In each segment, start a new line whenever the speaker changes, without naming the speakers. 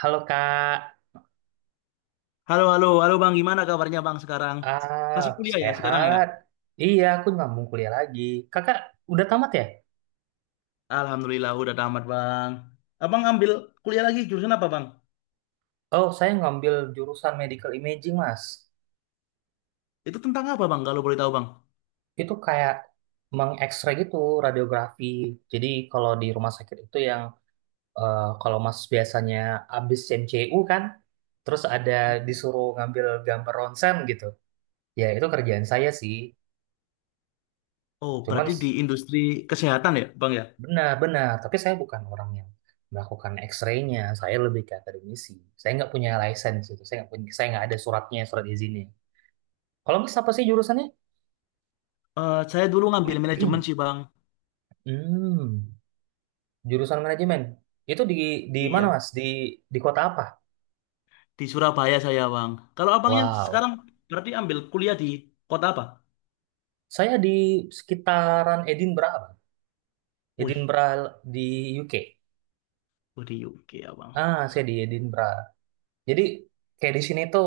Halo Kak,
Halo Bang, gimana kabarnya Bang sekarang?
ah
Masih kuliah ya sekarang ya?
sehat? Iya, aku ngambung kuliah lagi. Kakak udah tamat ya?
Alhamdulillah udah tamat Bang. Abang ambil kuliah lagi jurusan apa Bang?
Oh, saya ngambil jurusan medical imaging, Mas.
Itu tentang apa Bang kalau boleh tahu Bang?
Itu kayak mengekstrak gitu radiografi. Jadi kalau di rumah sakit itu yang kalau Mas biasanya abis MCU kan, terus ada disuruh ngambil gambar ronsen gitu. Ya, itu kerjaan saya sih.
Oh,
Cuman,
berarti di industri kesehatan ya Bang ya?
benar-benar, tapi saya bukan orang yang melakukan X-ray-nya, saya lebih ke akademisi. Saya nggak punya license itu, saya nggak punya, saya nggak ada suratnya, surat izinnya. Kalau Mas apa sih jurusannya?
Saya dulu ngambil manajemen sih Bang.
Hmm, jurusan manajemen. Itu di mana
Iya,
Mas? Di kota apa?
di Surabaya saya Bang. Kalau abangnya
Wow,
sekarang berarti ambil kuliah di kota apa?
saya di sekitaran Edinburgh, Bang.
Wih,
Edinburgh di UK.
oh, di UK ya Bang.
Ah, saya di Edinburgh. Jadi kayak di sini tuh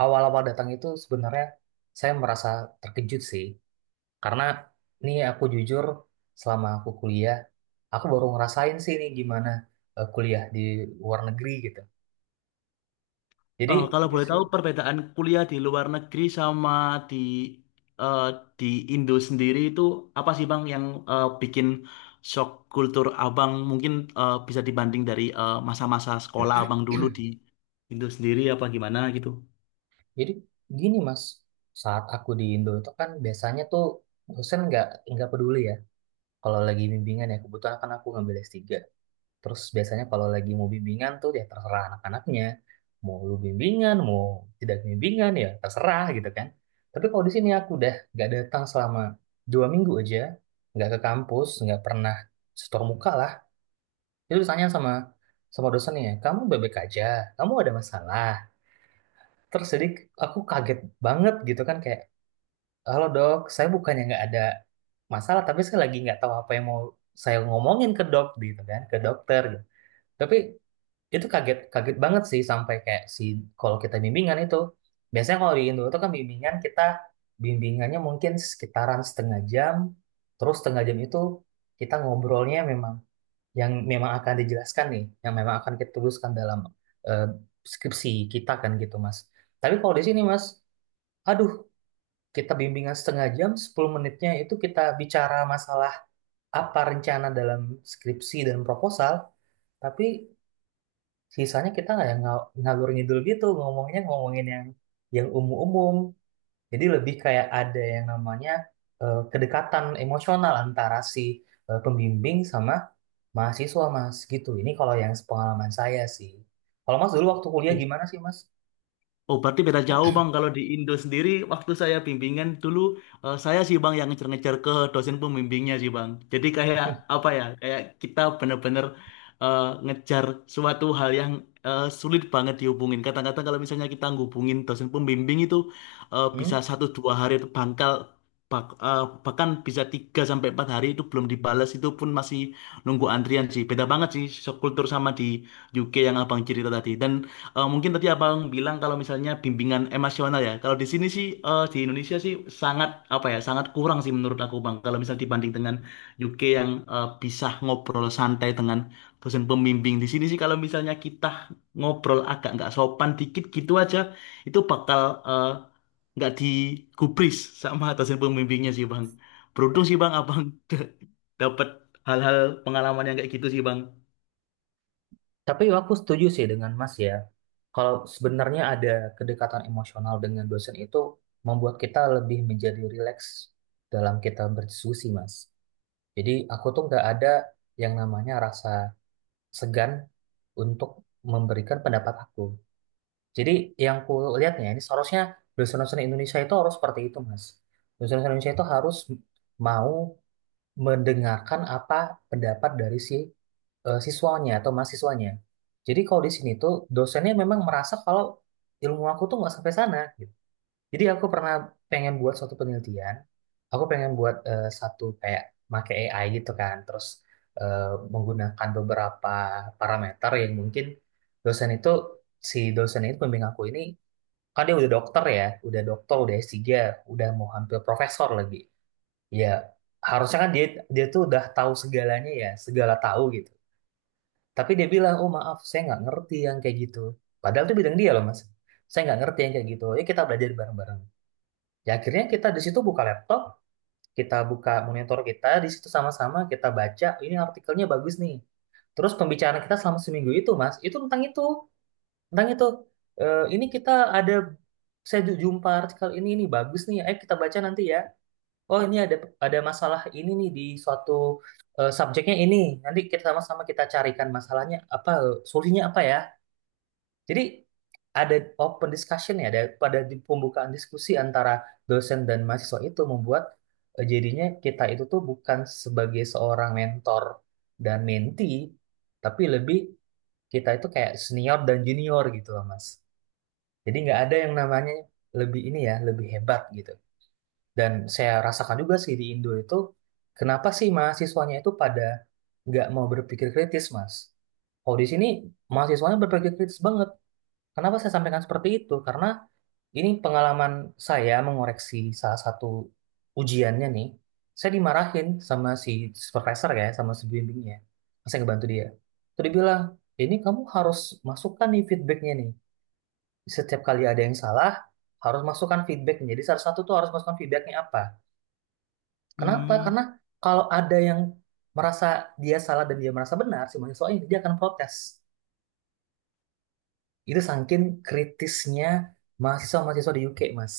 awal-awal datang itu sebenarnya saya merasa terkejut sih. Karena ini aku jujur selama aku kuliah, aku baru ngerasain sih ini gimana kuliah di luar negeri gitu. Jadi
Kalau
di
boleh tahu
si-
perbedaan kuliah di luar negeri sama di eh, di Indo sendiri itu apa sih Bang yang bikin shock kultur Abang mungkin bisa dibanding dari masa-masa sekolah Abang dulu di Indo sendiri apa gimana gitu?
jadi gini Mas, saat aku di Indo itu kan biasanya tuh dosen nggak peduli ya kalau lagi bimbingan, ya kebetulan kan aku ngambil S3. Terus biasanya kalau lagi mau bimbingan tuh ya terserah anak-anaknya. Mau lu bimbingan, mau tidak bimbingan, ya terserah gitu kan. Tapi kalau di sini aku udah nggak datang selama 2 minggu aja, nggak ke kampus, nggak pernah setor muka lah. Itu ditanya sama sama dosennya, kamu bebek aja, kamu ada masalah? Terus jadi aku kaget banget gitu kan kayak, halo dok, saya bukannya nggak ada masalah, tapi saya lagi nggak tahu apa yang mau saya ngomongin ke dok gitu kan, ke dokter gitu. Tapi itu kaget kaget banget sih, sampai kayak si kalau kita bimbingan itu, biasanya kalau di Indo itu kan bimbingan kita, bimbingannya mungkin sekitaran setengah jam. Terus setengah jam itu kita ngobrolnya memang yang memang akan dijelaskan nih, yang memang akan kita tuliskan dalam eh, skripsi kita kan gitu Mas. Tapi kalau di sini Mas, aduh, kita bimbingan setengah jam, 10 menitnya itu kita bicara masalah apa, rencana dalam skripsi dan proposal. Tapi sisanya kita nggak yang ngalur ngidul gitu ngomongnya, ngomongin yang umum-umum. Jadi lebih kayak ada yang namanya kedekatan emosional antara si pembimbing sama mahasiswa Mas gitu. Ini kalau yang pengalaman saya sih. Kalau Mas dulu waktu kuliah gimana sih Mas?
Oh, berarti beda jauh Bang. Kalau di Indo sendiri, waktu saya bimbingan dulu, saya sih Bang yang ngejar-ngejar ke dosen pembimbingnya sih Bang. Jadi kayak apa ya, kayak kita bener-bener ngejar suatu hal yang sulit banget dihubungin. Kadang-kadang kalau misalnya kita ngubungin dosen pembimbing itu bisa
Hmm?
satu dua hari itu bangkal, bak- eh, bahkan bisa tiga sampai empat hari itu belum dibalas, itu pun masih nunggu antrian sih. Beda banget sih kultur sama di UK yang Abang cerita tadi. Mungkin tadi abang bilang kalau misalnya bimbingan emosional ya. Kalau di sini sih di Indonesia sih sangat apa ya sangat kurang sih menurut aku bang. Kalau misalnya dibanding dengan UK yang bisa ngobrol santai dengan dosen pembimbing di sini sih kalau misalnya kita ngobrol agak nggak sopan dikit gitu aja itu bakal eh, nggak digubris sama dosen pembimbingnya sih bang. Beruntung sih bang abang dapat hal-hal pengalaman yang kayak gitu sih bang.
Tapi aku setuju sih dengan Mas ya, kalau sebenarnya ada kedekatan emosional dengan dosen itu membuat kita lebih menjadi rileks dalam kita berdiskusi Mas. Jadi aku tuh nggak ada yang namanya rasa segan untuk memberikan pendapat aku. Jadi yang ku lihatnya ini seharusnya dosen-dosen Indonesia itu harus seperti itu, Mas. Dosen-dosen Indonesia itu harus mau mendengarkan apa pendapat dari si siswanya atau mahasiswanya. Jadi kalau di sini tuh dosennya memang merasa kalau ilmu aku tuh nggak sampai sana gitu. Jadi aku pernah pengen buat suatu penelitian. Aku pengen buat satu kayak make AI gitu kan. Terus eh, menggunakan beberapa parameter yang mungkin dosen itu, si dosen itu pembimbing aku ini, kan dia udah dokter ya, udah dokter, udah S3, udah mau hampir profesor lagi. Ya harusnya kan dia dia tuh udah tahu segalanya ya, segala tahu gitu. Tapi dia bilang, oh maaf, saya nggak ngerti yang kayak gitu. Padahal itu bidang dia loh Mas. Saya nggak ngerti yang kayak gitu. Ya kita belajar bareng-bareng. Ya akhirnya kita di situ buka laptop, kita buka monitor kita, di situ sama-sama kita baca, ini artikelnya bagus nih. Terus pembicaraan kita selama seminggu itu, Mas, itu tentang itu, tentang itu. Ini kita ada, saya jumpa artikel ini nih bagus nih, ayo kita baca nanti ya. Oh, ini ada masalah ini nih di suatu subjeknya ini. Nanti kita sama-sama kita carikan masalahnya apa, solusinya apa ya. Jadi ada open discussion ya, ada pada di pembukaan diskusi antara dosen dan mahasiswa itu membuat jadinya kita itu tuh bukan sebagai seorang mentor dan mentee, tapi lebih kita itu kayak senior dan junior gitu loh Mas. Jadi nggak ada yang namanya lebih ini ya, lebih hebat gitu. Dan saya rasakan juga sih di Indo itu, kenapa sih mahasiswanya itu pada nggak mau berpikir kritis Mas? Kalau di sini mahasiswanya berpikir kritis banget. Kenapa saya sampaikan seperti itu? Karena ini pengalaman saya mengoreksi salah satu ujiannya nih. Saya dimarahin sama si supervisor ya, sama si bimbingnya. Pas saya ngebantu dia. Terus dia bilang, ini kamu harus masukkan nih feedbacknya nih. Setiap kali ada yang salah, harus masukkan feedbacknya. Jadi salah satu tuh harus masukkan feedbacknya apa. Kenapa?
Hmm.
Karena kalau ada yang merasa dia salah dan dia merasa benar, si mahasiswa ini, dia akan protes. Itu saking kritisnya mahasiswa-mahasiswa di UK, Mas.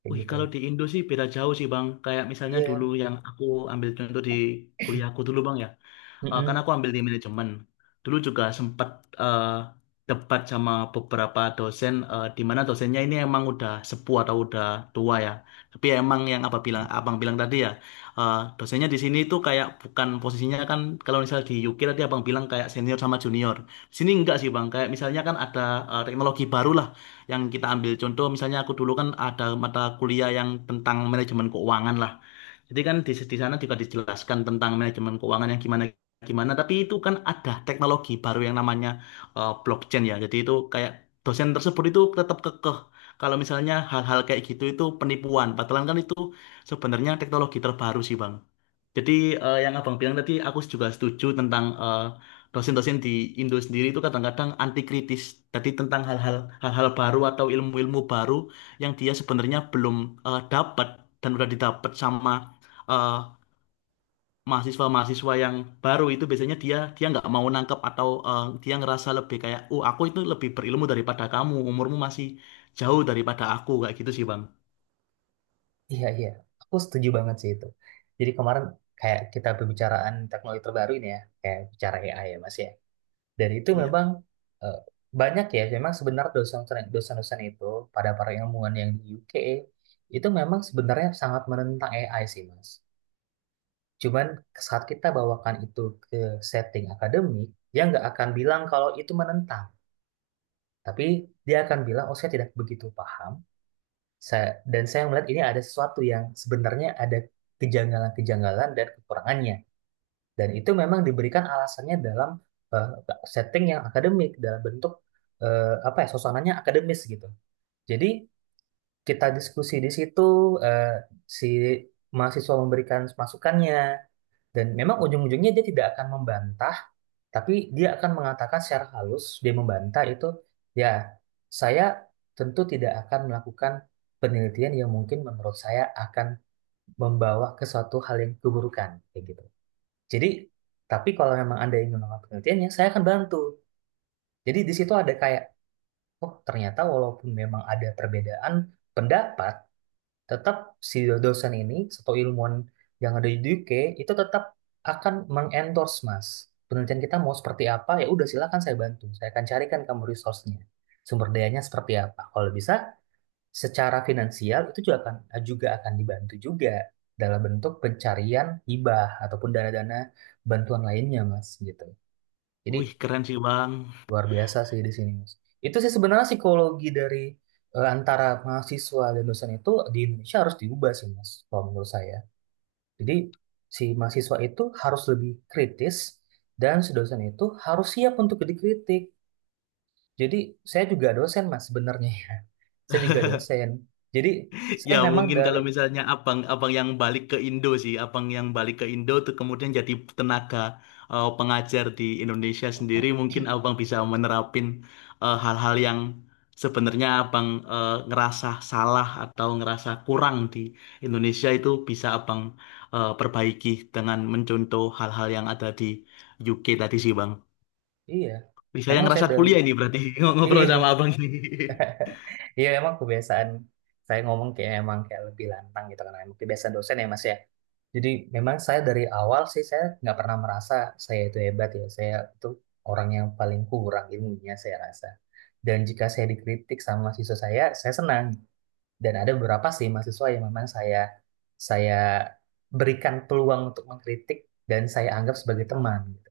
Kayak
Wih,
gitu.
kalau di Indo sih beda jauh sih Bang. Kayak misalnya dulu
Iya,
yang aku ambil contoh di kuliahku dulu Bang ya kan
mm-mm.
aku ambil di manajemen. Dulu juga sempat eh, debat sama beberapa dosen, eh, di mana dosennya ini emang udah sepuh atau udah tua ya. Tapi ya emang yang apa bilang, abang bilang tadi ya, dosennya di sini itu kayak bukan posisinya kan kalau misal di UK tadi abang bilang kayak senior sama junior. Di sini enggak sih bang, kayak misalnya kan ada teknologi baru lah yang kita ambil contoh. Misalnya aku dulu kan ada mata kuliah yang tentang manajemen keuangan lah. Jadi kan di sana juga dijelaskan tentang manajemen keuangan yang gimana gimana. Tapi itu kan ada teknologi baru yang namanya blockchain ya. Jadi itu kayak dosen tersebut itu tetap kekeh. Kalau misalnya hal-hal kayak gitu itu penipuan. Padahal kan itu sebenarnya teknologi terbaru sih Bang. Jadi yang abang bilang tadi aku juga setuju tentang dosen-dosen di Indo sendiri itu kadang-kadang anti kritis tadi tentang hal-hal baru atau ilmu-ilmu baru yang dia sebenarnya belum dapat dan udah didapat sama eh, mahasiswa-mahasiswa yang baru itu biasanya dia dia nggak mau nangkep atau eh, dia ngerasa lebih kayak, oh aku itu lebih berilmu daripada kamu, umurmu masih jauh daripada aku kayak gitu sih bang.
Iya, iya. Aku setuju banget sih itu. Jadi kemarin kayak kita pembicaraan teknologi terbaru ini ya, kayak bicara AI ya Mas ya. Dan itu
Iya.
memang eh, banyak ya, memang sebenarnya dosen-dosen itu pada para ilmuwan yang di UK itu memang sebenarnya sangat menentang AI sih Mas. Cuman saat kita bawakan itu ke setting akademik, dia nggak akan bilang kalau itu menentang. Tapi dia akan bilang, oh saya tidak begitu paham, saya, dan saya melihat ini ada sesuatu yang sebenarnya ada kejanggalan-kejanggalan dan kekurangannya. Dan itu memang diberikan alasannya dalam eh, setting yang akademik, dalam bentuk apa ya, suasananya akademis gitu. Jadi kita diskusi di situ, eh, si mahasiswa memberikan masukannya, dan memang ujung-ujungnya dia tidak akan membantah, tapi dia akan mengatakan secara halus, dia membantah itu, ya, saya tentu tidak akan melakukan penelitian yang mungkin menurut saya akan membawa ke suatu hal yang keburukan, kayak gitu. Jadi, tapi kalau memang Anda ingin melakukan penelitiannya, saya akan bantu. Jadi di situ ada kayak, oh ternyata walaupun memang ada perbedaan pendapat, tetap si dosen ini atau ilmuwan yang ada di UK itu tetap akan mengendorse Mas penelitian kita mau seperti apa, ya udah silakan, saya bantu, saya akan carikan kamu resource-nya, sumber dayanya seperti apa, kalau bisa secara finansial itu juga akan dibantu juga dalam bentuk pencarian hibah ataupun dana-dana bantuan lainnya Mas gitu. Jadi
Wih keren sih bang.
luar biasa sih di sini, Mas. Itu sih sebenarnya psikologi dari antara mahasiswa dan dosen itu di Indonesia harus diubah sih, Mas, kalau menurut saya. Jadi si mahasiswa itu harus lebih kritis dan si dosen itu harus siap untuk dikritik. Jadi saya juga dosen, Mas, sebenarnya ya. Saya juga dosen. Jadi
Ya
saya memang
mungkin
dari,
kalau misalnya abang abang yang balik ke Indo sih, abang yang balik ke Indo tuh kemudian jadi tenaga pengajar di Indonesia sendiri, mungkin abang bisa menerapin hal-hal yang sebenarnya abang ngerasa salah atau ngerasa kurang di Indonesia itu bisa abang perbaiki dengan mencontoh hal-hal yang ada di UK tadi sih bang.
iya,
Bisa yang
memang saya
ngerasa
dari,
kuliah ini berarti ngobrol
iya,
sama abang ini.
iya emang kebiasaan saya ngomong kayak emang kayak lebih lantang gitu karena emang kebiasaan dosen ya Mas ya. Jadi memang saya dari awal sih saya nggak pernah merasa saya itu hebat ya. Saya itu orang yang paling kurang ilmunya saya rasa. Dan jika saya dikritik sama mahasiswa saya senang. Dan ada beberapa sih mahasiswa yang memang saya berikan peluang untuk mengkritik dan saya anggap sebagai teman gitu.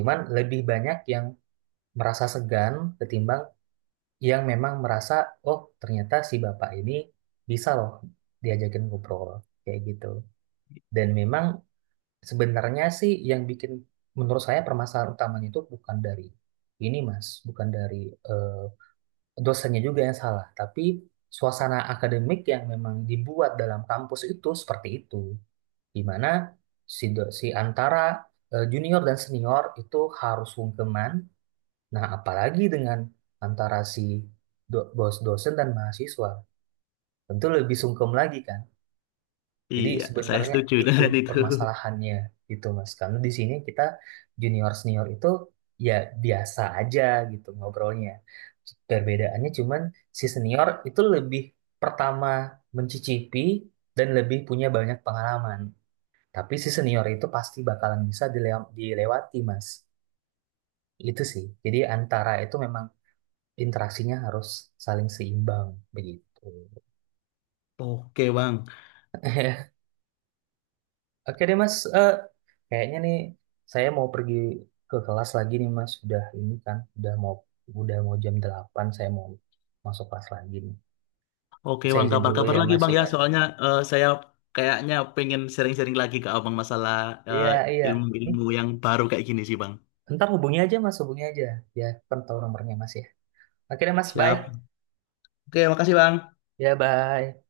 Cuman lebih banyak yang merasa segan ketimbang yang memang merasa, oh ternyata si bapak ini bisa loh diajakin ngobrol kayak gitu. Dan memang sebenarnya sih yang bikin menurut saya permasalahan utamanya itu bukan dari ini Mas, bukan dari eh, dosennya juga yang salah, tapi suasana akademik yang memang dibuat dalam kampus itu seperti itu, di mana si si antara junior dan senior itu harus sungkeman. Nah, apalagi dengan antara si bos dosen dan mahasiswa, tentu lebih sungkem lagi kan. Jadi
Iya, saya
sebenarnya
setuju
itu
dengan itu.
permasalahannya gitu Mas. Karena di sini kita junior senior itu ya biasa aja gitu ngobrolnya. Perbedaannya cuman si senior itu lebih pertama mencicipi dan lebih punya banyak pengalaman. Tapi si senior itu pasti bakalan bisa dilewati Mas. Itu sih. Jadi antara itu memang interaksinya harus saling seimbang begitu.
Oke, Bang.
Oke deh Mas. Kayaknya nih saya mau pergi ke kelas lagi nih Mas. Udah ini kan, udah mau jam 8 saya mau masuk kelas lagi nih.
Oke
Saya
Bang,
izin dulu
kabar-kabar
ya
lagi
Mas
Bang ya.
ya.
Soalnya saya kayaknya pengen sering-sering lagi ke Abang masalah eh,
Iya, iya. Hmm,
ilmu-ilmu yang baru kayak gini sih Bang.
ntar hubungi aja Mas, hubungi aja. Ya, kan tahu nomornya Mas ya. Oke deh Mas, bye.
Siap. Oke, makasih Bang.
Ya, bye.